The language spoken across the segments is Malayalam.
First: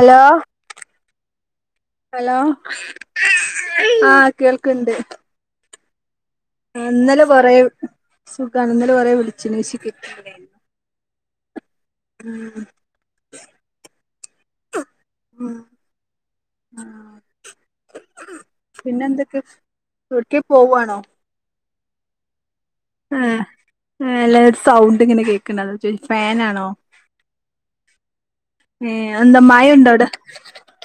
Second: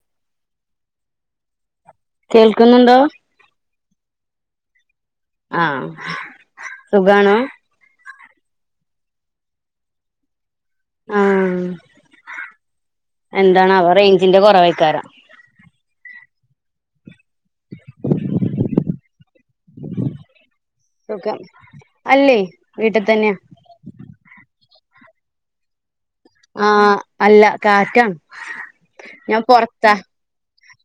ഹലോ ഹലോ കേൾക്കുന്നുണ്ടോ ആഹ് കേൾക്ണ്ട് ആഹ് ഇന്നലെ സുഖാണോ കൊറെ സുഖാണ് ഇന്നലെ കൊറെ വിളിച്ച്ണ് പക്ഷേ കിട്ട് ആഹ് ആഹ് എന്താണാവോ റെയ്ഞ്ചിന്റെ കൊറവയ്ക്കാരം ഉം ആഹ് പിന്നെ എന്തൊക്കെ ഒട്ക്കെ പോവാണോ ഒക്ക അല്ലെയ് ആഹ് ആല്ല സൗണ്ട് ഇങ്ങനെ കേക്ക്ണ്ട് അതാ ചോയ്ച് ഫേനാ ആഹ് അല്ല കാറ്റാണ് ഏഹ് അഎന്താ മഴണ്ടവ്ടെ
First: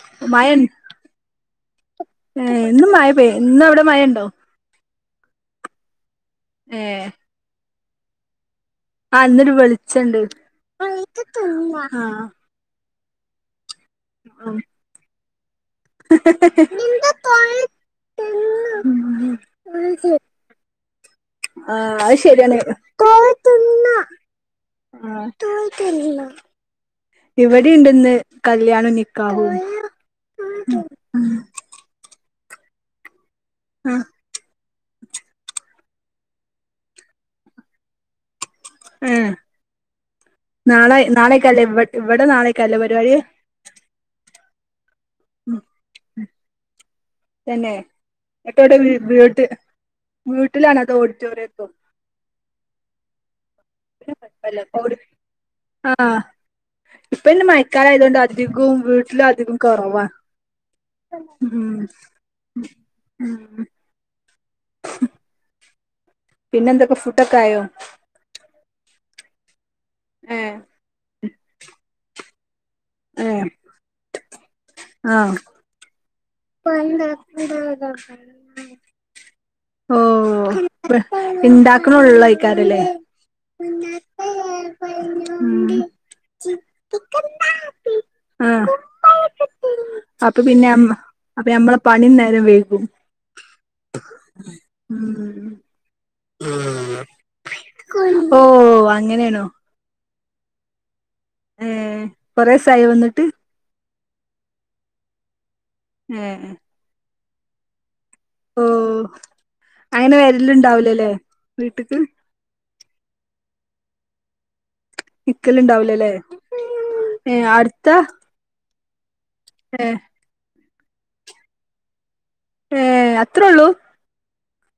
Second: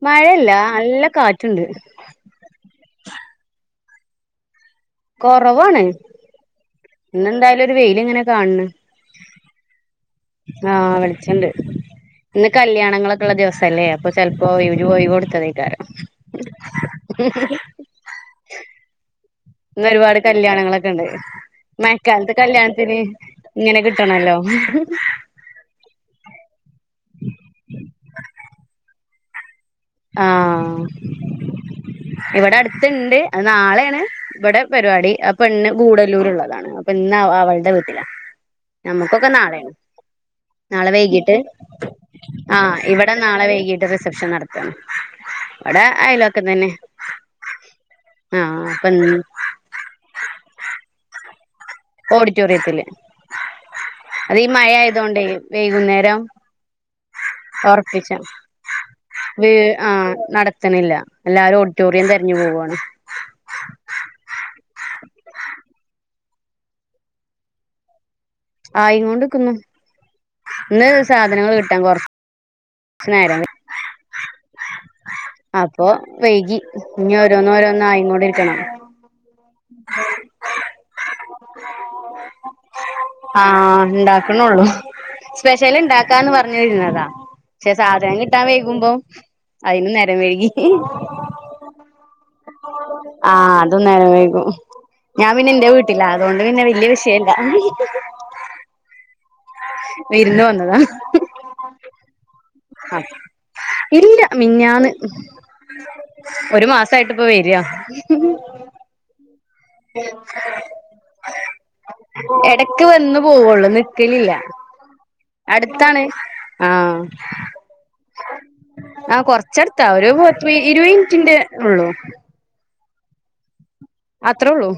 മഴയല്ല നല്ല കാറ്റ്ണ്ട് ഏഹ് ഇന്നും മഴ പെയ് ഇന്നും അവ്ടെ മഴ ഇണ്ടോ കൊറവാണ് ഏഹ് ഇന്നെന്തായാലും ഒരു വെയില് ഇങ്ങനെ കാണ് ണ് ആഹ് ഇന്നൊരു വെളിച്ചെണ്ട് ആഹ് കല്യാണങ്ങളൊക്കള്ള ദിവസല്ലേ അപ്പൊ ചെൽപ്പോ ഒരു ഒഴിവ് കൊടുത്തതേക്കാരം ഇന്ന് ഉം ഒരുപാട് കല്യാണങ്ങളെക്കെ ഇണ്ട് ആഹ് അത് മഴക്കാലത്ത് ശരിയാണ് കല്യാണത്തിന് ഇങ്ങനെ ക് ട്ടണല്ലോ ഇവടിം ണ്ട്ഇന്ന് കല്യാണോം നിക്കാഹും ആഹ് ഇവടെ അട്ത്ത്ണ്ട് അത് നാളേണ് ആഹ് ഇവടെ പരിപാടി അപ്പെണ്ണ് ഗൂഡല്ലൂര്ള്ളതാണ് അപ്പ ഇന്നാ അ അവൾടെ വീട്ടിലാ നമ്മക്കൊക്കെ ഏഹ് നാളേണ് നാളെ വൈകീട്ട് നാളേക്കല്ലേ ഇവ ഇവിടെ നാളേക്കല്ലേ ആഹ് പരിപാടി ഇവടെ നാളെ വൈകീട്ട് റിസപ്ഷൻ നട്ത്ത് ഉം ഇവ്ടെ അയലോക്കത്തന്നെ തന്നെ എട്ടോട്ട് വീട്ട് വീട്ടിലാണോ അതോ ഓഡിറ്റോറിയത്തോ ഓഡിറ്റോറിയത്തില് അത് ഈ മഴ ആയതോണ്ടേ ആഹ് വൈകുന്നേരം ഇപ്പൊ ഇനി ഒർപ്പിച്ച മഴക്കാലായതുകൊണ്ട് അധികവും വീട്ടിലും വീ അധികം കൊറവാ ആഹ് നടത്ത്ണില്ല എല്ലാരും ഓഡിറ്റോറിയം തെര്ഞ്ഞ് പോവാണ് പിന്നെന്തൊക്ക ഫുഡൊക്കെ ആയോ ആയിങ്ങോണ്ട്ക്ക്‌ന്നു ഏഹ് ഇന്ന് സാധനങ്ങള് കിട്ടാൻ കൊർ ച്ച് നേരം ഏഹ് വെ ആഹ് അപ്പൊ വൈകി പണ്ട ഇഞ്ഞോരോന്ന് ഓരോന്നായിങ്ങോണ്ട് ഇരിക്ക്‌ണ് ഓഹ് ഇണ്ടാക്ക്‌ണൊള്ളെയ്ക്കാരംലേ ആഹ് ഇണ്ടാക്ക്‌ണൊള്ളു സ്പെഷ്യല് ഇണ്ടാക്കാന്ന് പർഞ്ഞ് ഇര്ന്നതാ പക്ഷെ സാധനം കിട്ടാൻ വൈകുമ്പോ- അയിനും നേരം അപ്പ വൈകി പിന്നെ അം അപ്പഞമ്മളെ പണിം നേരം വെയ്കും ആഹ് അതും നേരം വൈകും ഞാൻ ഉം പിന്നെ ഇന്റെ വീട്ടിലാ അതോണ്ട് പിന്നെ വെല്ല്യ വിഷയംല്ല ഓഹ് അങ്ങനേണോ വിര്ന്ന് വന്നതാ ഉം കൊറേസായോ വന്ന്ട്ട് ഇല്ല മിഞ്ഞാന്ന് ഏ ഒര് മാസായിട്ട് ഇപ്പ വെര്യാ ഓഹ് അങ്ങനെ വെരല്ണ്ടാവൂലലേ വീട്ട്ക്ക് എടക്ക് വന്ന് പോവൊള്ളു, നിക്കലില്ല. അട്ത്താണ്. നിക്കലുണ്ടാവൂലല്ലേ ആഹ് ഏ അടുത്താ ആഹ്, കൊർച്ചട്ത്താ ഏ ഒരു പത്തി ഇരുവെത് മിൻറ്റിന്റെ ഒള്ളൂ. ഏഹ്, അത്രൊള്ളൂ? ആഹ്, അത്രൊള്ളൂ.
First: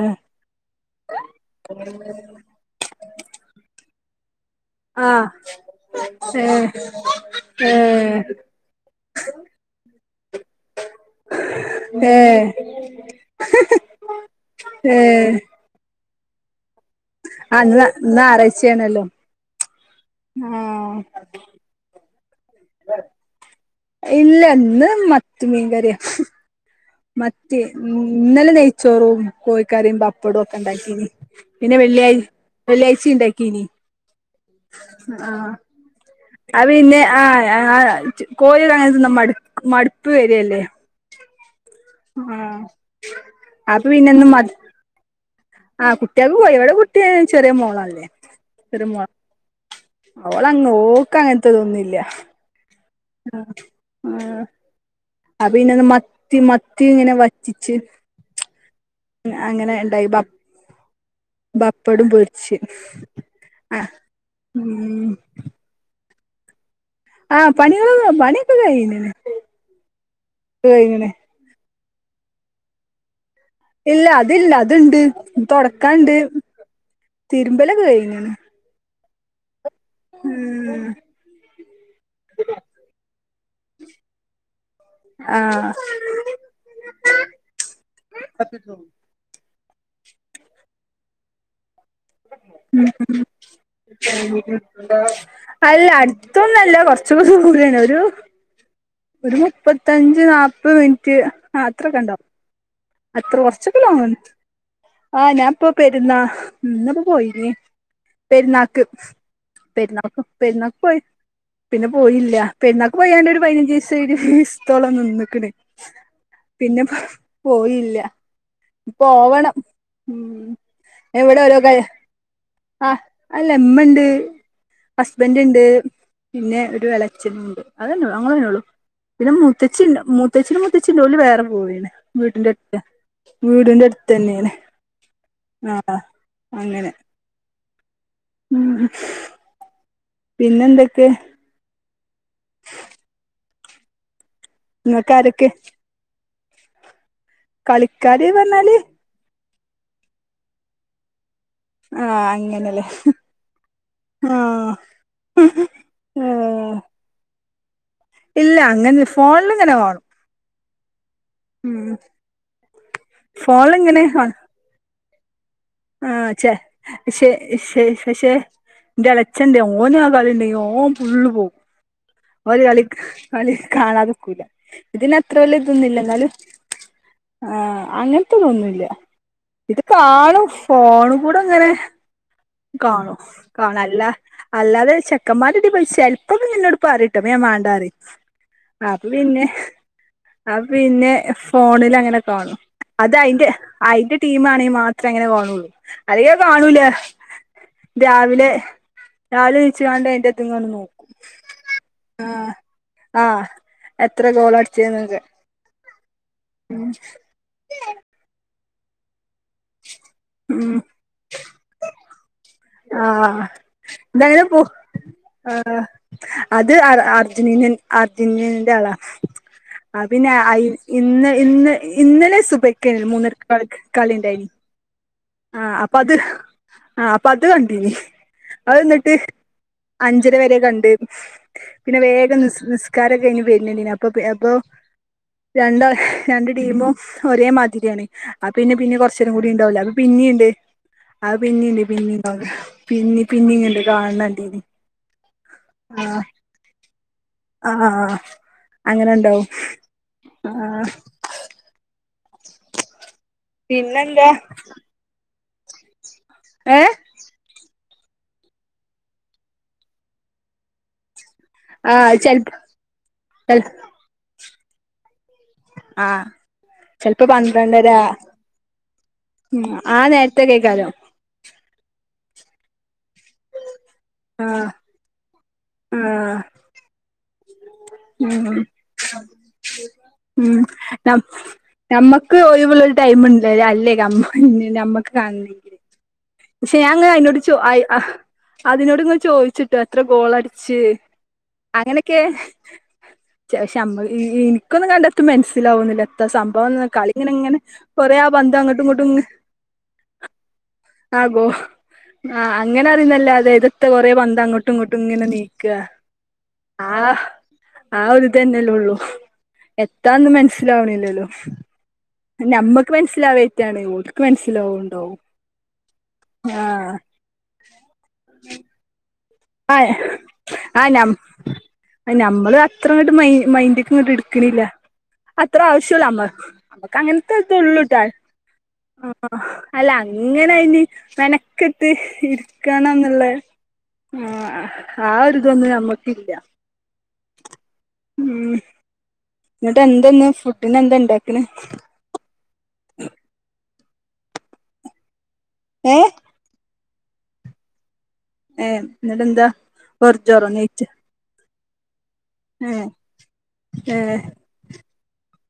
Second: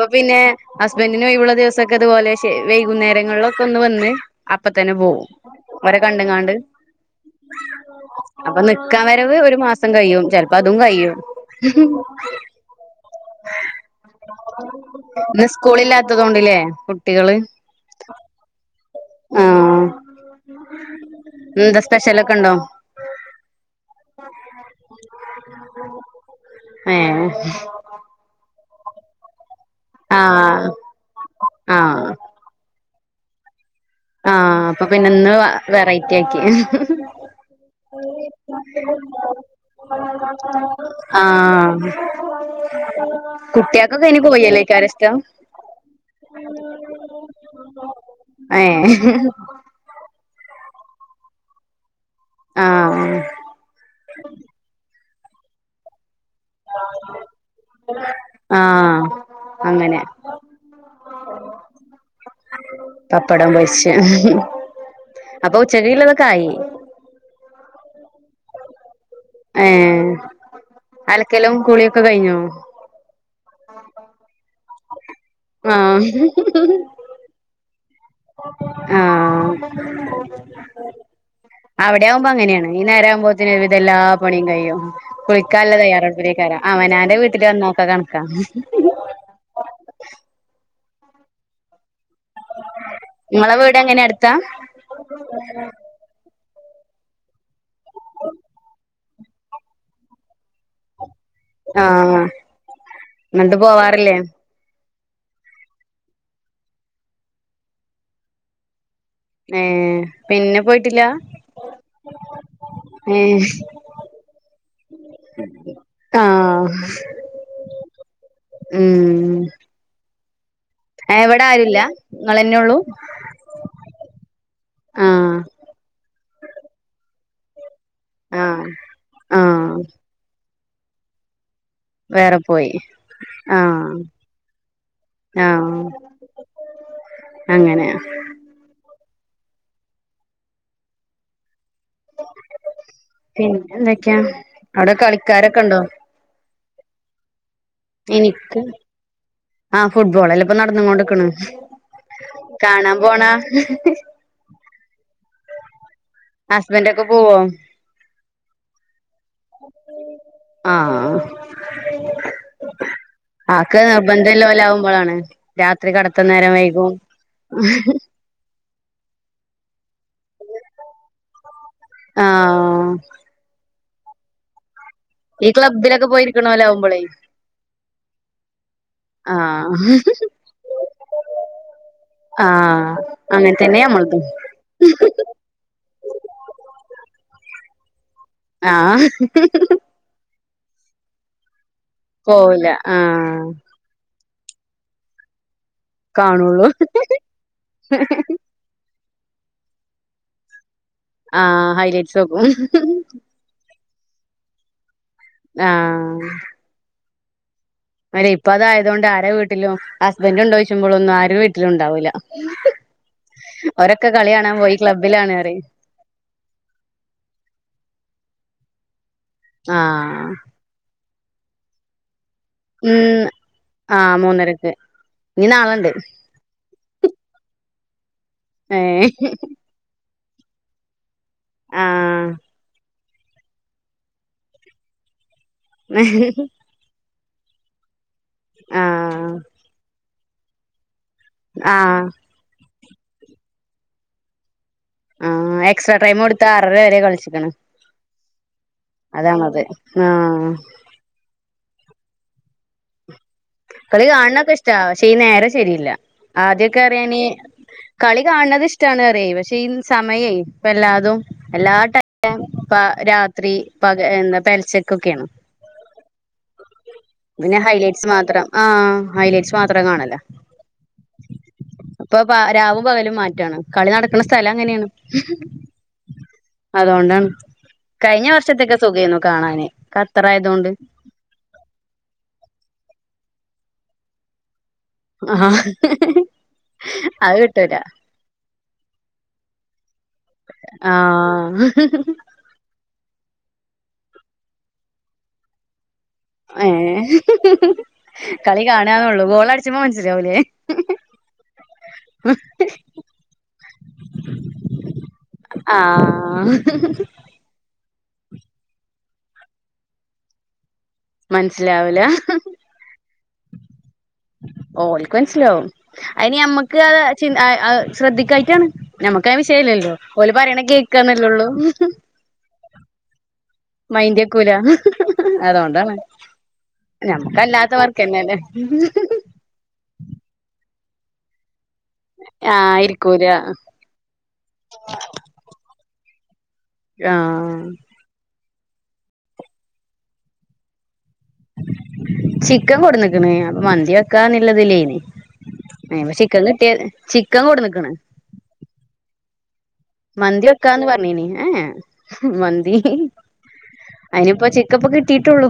ഏ പിന്നെ ഹസ്ബന്റ്ന് ഒഴിവ്ള്ള ദിവസൊക്കെ തുപോലെ വൈകുന്നേരങ്ങൾളൊക്കൊന്ന് വന്ന് അപ്പ തന്നെ പോവും. ആഹ് ഓരെ കണ്ട്ങ്ങാണ്ട് ഏഹ് ഏഹ് അപ്പൊ നിക്കാം വരവ് ഒരു മാസ് സം കയ്യും. ചെൽപ്പം അതും കയ്യും. [inaudible] ഏഹ് ഇന്ന് സ്കൂളില്ലാത്തതോണ്ട്ലേ? ആഹ്, ഇന്ന് ഇന്ന് ഞായറാഴ്ച്ചേണല്ലോ. ആഹ്. ഇന്നെന്താ സ്പെഷ്യലൊക്കെണ്ടോ? ഇല്ല, ഇന്ന് മത്തി മീൻകറിയാ. ഏഹ്. ഉം, ഇന്നലെ നെയ്ച്ചോറും കോഴിക്കറീം പപ്പടോം ഒക്കെ ആഹ് ണ്ടാക്കീനി. പിന്നെ ആഹ് വെള്ളിയാഴ് വെള്ളിയായ്ച്ചിം ണ്ടാക്കീനി. ആഹ് അപ്പൊ പിന്നെ ഇന്ന് ആഹ്, വെറൈറ്റി ആക്കി അഹ് പിന്നെ ആഹ് ആഹ് ച്ചു കോഴിടഅങ്ങനെതിന്ന മട്ക്ക് മട്പ്പ് വെരല്ലേ? ആഹ്, അപ്പൊ കുട്ട്യെക്കൊക്കെ അയ്ന് പിന്നെന്നും മ കോഴിഅല്ലേക്കാരഷ്ടം? ആഹ്, കുട്ട്യാക്ക്‌ കോയിയാ വടെ കുട്ടീ അയ്ന് ചെറ്യേ മോളല്ലേ ചെറ്യേ ഏഹ് മോള. ഓളങ്ങ് ഓക്കങ്ങൻത്തതൊന്നുംല്ല്യ. ആഹ്. അഹ്, ആഹ് അത്പിന്നെന്താ മ ത്തി മത്തി ഇങ്ങനെ വറ്റിച്ച്, ആഹ് അങ്ങ് അങ്ങനെ ഇണ്ടായി. ബപ് ബപ്പടും പൊരിച്ച്, പപ്പടം ആഹ്, പൊരിച്ചെ ഉം അപ്പൊ ഉച്ചക്കേക്ക്ല്ലതൊക്കായി. ആഹ്, പണികള് പണ്യോക്കെ കയ്ഞ്ഞ്ണ്. ഏഹ്, അലക്കലും കുളിയൊക്കെ കഴിഞ്ഞോ? ഇല്ല അത് ല്ല. അത്ണ്ട് ഇനി ആഹ് തൊടക്കാണ്ട്. തിര്മ്പലൊക്കെ കഴിഞ്ഞ്ണ്. ഉം ആഹ്. അവടെആവുമ്പോ അങ്ങനേണ്. ഈ നേരാവുമ്പോത്തിന് ഒര് വിതം എല്ലാപണിയും കഴിയും. ആഹ്. നല്ല തയ്യാറെടുപ്പ്ലേക്കാരം അവനാന്റെ വീട്ട്ല് വന്നാ ഒക്കെ കണക്കാ. ഉം, നിങ്ങളെ വീട് ഉം എങ്ങനെ അടുത്താ [unintelligible] അല്ല അട് അട്ത്തൊന്നുഅല്ല കൊർച്ചു [unintelligible] കൂടുതലാണ് ഒരു ഒരു മുപ്പത്തഞ്ച് നാപ്പത് മിൻറ്റ് ആഹ്, അത്രൊക്കെണ്ടാവും. അത്ര എന്നിട്ട് കൊർച്ചൊക്ക പോവാറില്ലേ ലോങ്ങ്ണ്ട്. ആഹ്, ഞാൻപ്പൊ പെരുന്നാ എന്നാപ്പോ പോയിനേ പെരുന്നാക്ക്. ഏ പെര്ന്നാക്ക് പിന്നെ പെര്ന്നാക്കോയി പോയിട്ടില്ല പിന്നെ പോയീല്ല്യ. ഏ പെരുന്നാക്ക്പോയാണ്ടൊരു പതിനഞ്ചീസം ഇരുവീസ്ത്തോളം നിന്ന്ക്ക്ണ്. ആഹ് പോയീല്ല്യ. ഉം പോവണം. ഉം ഇവിടെ എവിടൊരോ ആരുല്ല കാര്യം നിങ്ങളന്നെ ഉള്ളൂ ആഹ്, അല്ലമ്മണ്ട്. ആഹ് ഹസ്ബൻ്റ് ണ്ട്. പിന്നെ ഒരു എളച്ഛനൂണ്ട്. അതെന്നൊള്ളൂ. ഞങ്ങളെന്നൊള്ളൂ. ആഹ് പിന്നെ ആഹ് മൂത്തച്ചിണ്ട് മൂ ത്തച്ഛിനും മൂത്തച്ഛിണ്ട്. ഓല് വേറെ പോയീണ്. വേറെ വീട്ടിന്റെ പോയി അടുത്ത് വീടിന്റെ ആഹ് അടുത്തന്നേണ്. ആഹ് അങ്ങനെ. അങ്ങനെ. ഉംഉം. പിന്നെന്തൊക്കെ? പിന്നെന്തൊക്കെയാ, അവ്ടെ ഇങ്ങക്കാരൊക്കെ കളിക്കാരൊക്കെണ്ടോ? കളിക്കാര് പർഞ്ഞാല് ആഹ് ഫുട്ബോളല്ലെ ഇപ്പം നടന്ന് കൊണ്ട്ക്ണ്. ആഹ് അങ്ങനെല്ലേ കാണാൻ പോണാ ആഹ്. ഏഹ് ഹസ്ബൻഡൊക്കെ പോവോ? ഇല്ല അങ്ങനെല്ല ഫോണില്ങ്ങനെ കാണും. ആഹ്. ഉം ആക്കെ ഫോണിലിങ്ങനെ കാണും നിർബന്ധല്ലോല് ആവുമ്പളാണ്. രാത്രി കടത്തം നേരം വൈകും. പക്ഷെ ഇന്റെ എളച്ചെണ്ടെ ഓനാ കളിണ്ടെങ്കി ഓൻ ഫുള്ള് പോവും. ആ ഓല് കളിക് കളി കാണാതക്കൂല. ഇതിന് അത്ര ഈ വല്ല്യ ഇതൊന്നില്ല. ക്ലബ്ബിലൊക്കെ എന്നാലും, പോയിരിക്കണോലാവുമ്പോളേ ആഹ് അങ്ങനത്തതൊന്നുല്ല്യ. ആ ഇത് കാണും ഫോൺ കൂടെ അങ്ങനെ ആ കാണും. അങ്ങനെ കാണും. തന്നെ അല്ല നമ്മളതും അല്ലാതെ ചെക്കന്മാരെടീ പോയി ചെൽ പ്പൊക്കെങ്ങന്നോട് പറയുട്ടൊ അപ്പൊ ഞാൻ മാണ്ടാറിം. ആ അപ്പൊ പിന്നെ അഹ് പിന്നെ ഫോണില് അങ്ങനെ കാണു. പോവൂല ആ അതയിൻ്റെ അയിന്റെ ടീം ആണെങ്കി മാത്രേ അങ്ങനെ കാണുള്ളു. അല്ലെങ്കി അത് കാണുള്ളൂ കാണൂല. രാവിലെ രാവിലെ എണീച്ച്ങ്ങണ്ട് അയ്ന്റെ ഇത്ങ്ങനെ നോ ആഹ് ഹൈലൈറ്റ്സ് നോക്കും. ആഹ് എത്ര ഗോള് അട്ച്ച് ന്നൊക്കെ. ആഹ്. ഉം. ഒരേ ഇപ്പ അതായതൊണ്ട് ആരെ വീട്ടിലും ഹസ്ബൻഡ് ഉം ഇണ്ടോയ്ച്ചുമ്പളൊന്നും ആരും വീട്ടിലും ഉണ്ടാവൂല്ല. ആഹ് എന്തങ്കിലും പു, ക്ലബ്ബിലാണ് പറയും ആഹ് അത് അറ അർജന്റീന അർജന്റീനന്റെ ആളാ. അഹ് പിന്നെ ആഹ് അയി ഇന്ന് ഇന്ന് ഇന്നലെ സുബയ്ക്കേന്യല്ലൊ ഉം മൂന്നരക്ക് കളിക് ആഹ് കളിൻ്റായിനി. മൂന്നരക്ക് ഇനി ആഹ് നാളെണ്ട് അപ്പ അത് ആഹ് അപ്പ അത് കണ്ടീനി. അത് ഏഹ് ന്നട്ട് അഞ്ചര വരെ കണ്ട്. പിന്നെ ആഹ് വേഗം നിസ് നിസ്കാരൊക്കെ കയ്ഞ് വര്നത് കണ്ടീനി. അപ്പപ് അപ്പൊ രണ്ടാള് രണ്ട് ടീമും ഒരേ മാതിരിയാണ്. അപിന്നെ പിന്നെ കൊറച്ചേരം ആഹ് കൂടി ഇണ്ടാവൂലേ അത് പിന്നീണ്ട്. അത് പിന്നീണ്ട് ആഹ് പിന്നീ [unintelligible] പിന്നീ പിന്നീങ്ണ്ട് കാണ് ണ കണ്ടീനി. അത് എക്സ്ട്രാ ടൈം കൊടുത്ത് ആറര വരെ കളിച്ച്ക്ണ്. ആഹ് അങ്ങനെണ്ടാവും ആഹ്. [inaudible] കളി പിന്നെന്താ കാൺണൊക്കെ ഇഷ്ടാ. പക്ഷെ ഈ നേരം ശരിയില്ല. ആദ്യൊക്കെ ഏഹ് പറയാന് കളി കാൺണത് ഇഷ്ടാണ് പറ്യേ. പക്ഷേ ഈ സമയേ ഇപ്പ എല്ലാതും എല്ലാ ആഹ് ടൈം ചെൽപ് പ രാത്രി ചെൽ പക എന്താ പെൽച്ചക്കൊക്കേണ്. ആഹ് ചെൽപ്പ പന്ത്രണ്ടരാ, ഹൈലൈറ്റ്സ് മാത്രം ആ ഹൈലൈറ്റ്സ് ഉം മാത്രം ആ കാണല നേരത്തൊക്കേകാരം. ഇപ്പൊ പ രാവും പകലും മാറ്റാണ്. കളി നടക്ക്ണ സ്ഥലം ആഹ് അങ്ങനേണ്. ആഹ് അതോണ്ടാണ് കഴിഞ്ഞ ഉം വർഷത്തക്കെ സുഘേന്നു കാണാന് ഉം ഖത്തറായതുകൊണ്ട് നമ് നമ്മക്ക് ഒയിവുള്ള ഒരു ഡെയ്മുണ്ട് അലമ്മ നമ്മക്ക് ആഹ ആഹ ക്ഷെ ഞങ്ങനെ ആയിനോട് ചെ ഐ ആഹ അതിനോട്ങ്ങനെ ചോദിച്ചുട്ടോ എത്ര ഗോളടിച്ച് ആ അങ്ങനെക്കെ പക്ഷെ ഞമ്മ ഇ ഇ ഇനിക്കൊന്നും കണ്ടട്ട് മനസ്സിലാവുന്നില്ല ത്താ ഏ സംഭവന്ന് കളി ങ്ങനെ ങ്ങനെ കൊറേ ആ പന്ത് കളി അങ്ങട്ടും ഇങ്ങട്ടും കാണാന്നള്ളൂ ഇങ്‌ ഗോൾ അടിച്ചുമ്പോ മനസ്സിലാവൂലേ ആ ഗോ ആഹ് അങ്ങനെ അറിന്നല്ലാതെ ഇദെത്ത കൊറെ പന്ത് അങ്ങട്ടും ഇങ്ങോട്ടും ങ്ങനെ നീക്ക ആ ആഹ് ആ ഒരുതെന്നെല്ലെള്ളു എത്താന്ന് മനസ്സിലാവുണില്ല മനസ്സിലാവുല ഞമ്മക്ക് മനസ്സിലാവയ്റ്റാണ് ഓല് ഓൽക്ക് മനസിലവും അയിന് ആ ഞമ്മക്ക് അഹ് ക്ഷേ അഹ് അഹ് ശ്രദ്ധിക്കായിറ്റാണ് നമ്മക്ക് അദ് ആ വിഷയല്ലല്ലോ ഓല് പറയണ ആ കേൾക്കാന്നല്ലേള്ളൂ നമ്മള് അത്രങ്‌ട്ട് മൈ മൈ ഇഗണ്ട് മൈന്റെക്കൂല ഇട്ക്ക്ണില്ല അത്ര അതുകൊണ്ടാണ് ആവശ്യള്ളൂ അമ്മ അമ്മക്ക് ഞമ്മക്കല്ലാത്ത അങ്ങനത്തെതൊള്ളൂ ട്ടോ വർക്കന്നെല്ലേ ആ അല്ല അങ്ങനയ്ന് മെനക്കെട്ട് ആഹ് ഇരിക്കണന്നുള്ള ഇരിക്കൂല ആഹ് ആ ഒരുദിതൊന്നും നമ്മക്കില്ല ആഹ് ഉ ന്നിട്ട് എന്തന്ന് ഫുഡിനന്താ ഇണ്ടാക്ക്ണ് ചിക്കൻ കൊട്ന്നിക്ക്ണ് അപ്പൊ മന്തി വെക്കാന്നുള്ളതിലെന്ന് ഏ എ ശേ ന്ന്ട്ട്യാ ചിക്കൻ കൊട്ന്ന്ക്ക്ണ് ഏ ന്നിട്ടെന്താ മന്തി വെക്കാന്ന് പറഞ്ഞീനി ഏഹ് ഏ മന്തി ഏ ഏ അയിനിപ്പ ചി ക്കൻ ഇപ്പ കിട്ടിട്ടുള്ളു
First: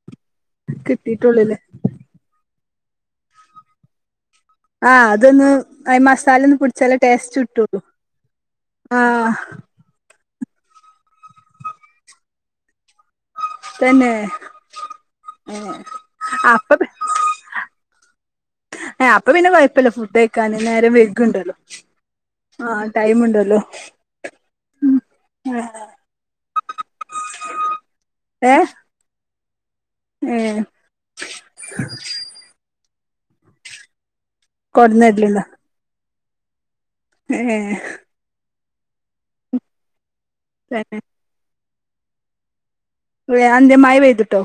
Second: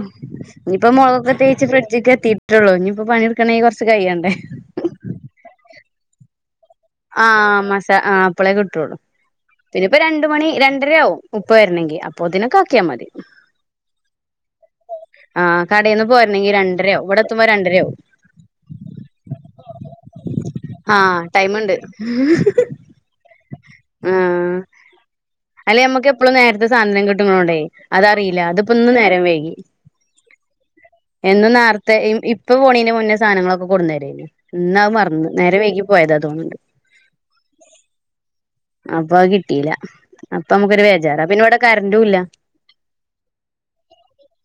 ഇഞ്ഞിപ്പ മുളകൊക്കെ കിട്ടിട്ടുള്ളൂല്ലേ തേച്ച് ഫ്രിഡ്ജ്ക്ക എത്തി ട്ടെള്ളൂ ഇനിയിപ്പ പണിട്ക്കണങ്കി കൊറച്ച് കയിയണ്ടേ ആഹ് അതൊന്ന് അയ് മസാലൊന്ന് പി ആഹ് മസാ ആ അപ്പളെ കിട്ടള്ളൂ ആ ഇനിപ്പ രണ്ട് മണി രണ്ടരയാവും ഉപ്പ വരണങ്കി അപ്പൊയ്തിനൊക്കെ ആക്കിയാ മതി തന്നെ ഏ ആഹ് കടയിന്ന് പോരണെങ്കി അപ്പ രണ്ടരവും ഇവിടെ എത്തുമ്പോ രണ്ടരാവും ഏഹ് അപ്പൊ പിന്നെ കൊയ്പ്പല്ല ഫുഡ് കയ്ക്കാൻ നേരം ആഹ് വൈഗുണ്ടല്ലോ ടൈമ്ണ്ട് ആ ടൈമുണ്ടല്ലോ ആഹ് അല്ലെ ഞമ്മക്ക് എപ്പളും നേരത്തെ സാധനം കി ട്ടുണോണ്ടെയ് അതറില്ല ഏ ഇതിപ്പോ ഇന്ന്നേരം വൈകി ഏ എന്നും നേറത്തെ ഇ ഇപ്പ പോണീന്റെ മുന്നേ സാധനങ്ങളൊക്കെ കൊട്ന്നേരൂയ്ന്ന് ഇന്നദ് മറന്ന് കൊടന്നരലുണ്ടോ നേരം വൈകി പോയത തോന്നുണ്ട് ഏ ഏ അപ്പൊ അത് കിട്ടില അപ്പൊ നമുക്കൊരു തന്നെ വേജാറ പിന്ന ഇവടെ കറന്റുംല്ല ഏ അതെന്തേ മയ പെയ്തിട്ടോ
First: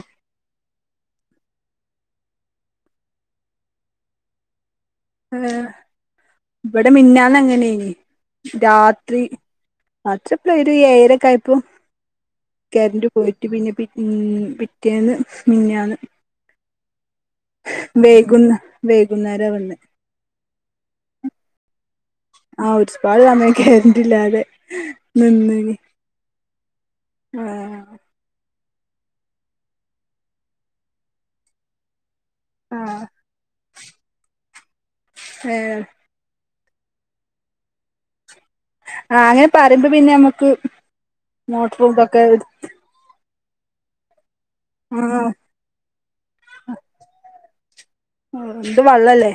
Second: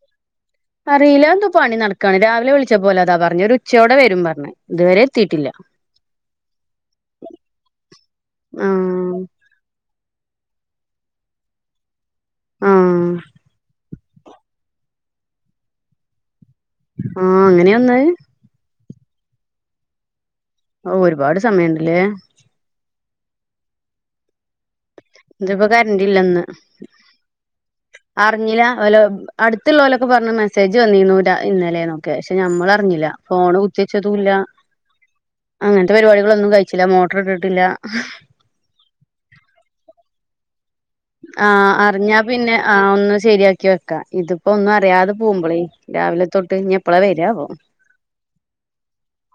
അറീല എന്തോ പണി നടക്കണ് രാവിലെ വിളിച്ചപോലെഅതാ പറഞ് ഒരു ഉച്ചയോടെ വരും പറഞ്ഞു ഇത് വരെ ആഹ് ഇബടെ മിഞാന്നങ്ങനെന്ന് ആഹ് രാത്രി അച്ഛപ്ളേര് ഏഴെരക്കായപ്പൊ കെര്ന്റ് ആഹ് പോയിട്ട് പിന്നെ പിൻ പിറ്റേന്ന് മിഞ്ഞാന്ന് ആഹ് അങ്ങനെയാ വന്നത് വെയ്കുന്ന് വെയ്കുന്നേര വന്ന് ഔ ഒരുപാട് സമയണ്ട്ലേ ആഹ് ഒരു സ്പാട് സമയം കരന്റില്ലാതെ ഇന്നട്ട്പ്പൊ കരന്റില്ലന്ന് ആ, അർഞ്ഞില ഓല അടുത്ത്ള്ളോലൊക്ക പറ്ഞ്ഞു മെസ്സേജ് വന്നീന്നു രാ ഇന്നലേന്നൊ പക്ഷെ ആ, ഞമ്മളർഞ്ഞില ഫോണ് കുത്തീച്ചതൂല്ല ഏ, അങ്ങൻത്തെ പരിപാടികളൊന്നും കഴി ച്ചില മോട്ട്ര് ഇട്ട്ട്ടില്ല ആഹ് അങ്ങനെ പറീയ്മ്പൊ പിന്ന നമ്മക്ക് ആഹ് അർഞ്ഞാ പിന്നെ ആഹ് ഒന്ന് ശരിയാക്കി വെക്കാ ഇത് പ്പൊ ഒന്നും ആ അറിയാതെ പോവുമ്പളേ രാവിലെ തൊട്ട് ഇഞ്ഞി എപ്പളാ വരാവോ ട്ടും വള്ളല്ലേ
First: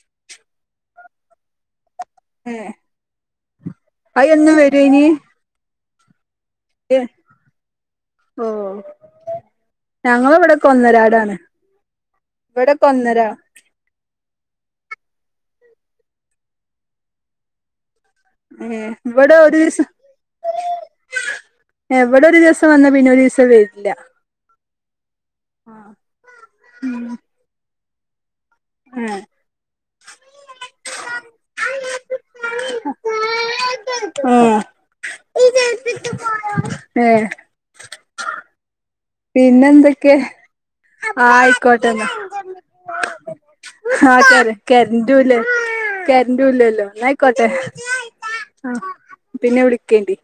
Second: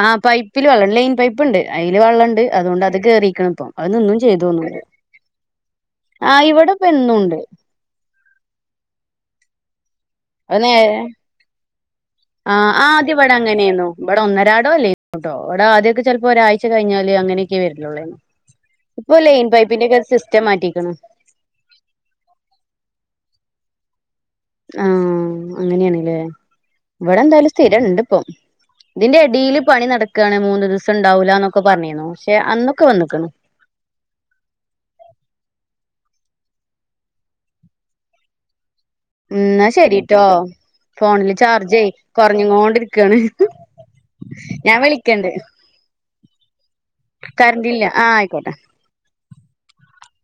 ആഹ് പൈപ്പില് വള്ളം ലെൈൻ പൈപ്പ് ഇണ്ട് അയില് വള്ളണ്ട് ണ്ട് ഏ അതുകൊണ്ട് അത് കേറീക്ക്‌ണ് ഇപ്പൊ അത് നിന്നും എന്നും ചെയ്തോന്നുണു വരും ഇനി ആഹ് ഇവിടെ ഇപ്പെന്നൂണ്ട് ഓഹ് അത് നേരെ ഞങ്ങളവിടെക്കൊന്നരാടാണ് ഇവിടെക്കൊന്നര ഇങ്ങനേന്നോ ഇബടെ ഒന്നരാടൊ ഇല്ലെയ്ന്നുട്ടോ ഇബടെ ആദ്യൊക്ക ചെൽപ്പൊ ഒരാഴ്ച കഴിഞ്ഞാല് അങ്ങനെയൊക്കെ വർലുള്ളായ്ന്ന് ഏഹ് ഇപ്പൊ ഇവിടെ ലൈൻ ഒരു ദിവസം പൈപ്പിന്റൊക്കെ സിസ്റ്റം മാറ്റിക്ക്‌ണ് ഏഹ് ഇവിടെ ഒരു ദിവസം വന്ന പിന്നെ ഒരു ദിവസം വര്ല ആഹ് അങ്ങനേണ്ലേ ഇവിടെ എന്തായാലും സ്ഥിരണ്ട് ഇപ്പൊ ഇതിന്റെ ഏഹ് എടീല് പണി നടക്കാണ് മൂന്നു ദിവസം ഇണ്ടാവൂലാന്നൊക്ക പർഞ്ഞീന്നു പക്ഷെ അന്നൊക്കെ വന്ന്ക്ക്‌ണ് ഉം ഏഹ് ഉം ഇന്നാ പിന്നെന്തൊക്കെ ശരീട്ടോ ഫോൺല് ചാർജെ ആയിക്കോട്ടെന്നാ കൊറ്ഞ്ഞ്ങ്ങോണ്ടിരിക്കാണ് ആഹ് തെ തെ കര്ന്റൂല്ലലൊ കര്ന്റൂല്ലലൊ ഇന്ന അയ്ക്കോട്ടെ കറണ്ടില്ല ആഹ് ആയിക്കോട്ടെ ആഹ് പിന്നെ വിളിക്കണ്ടി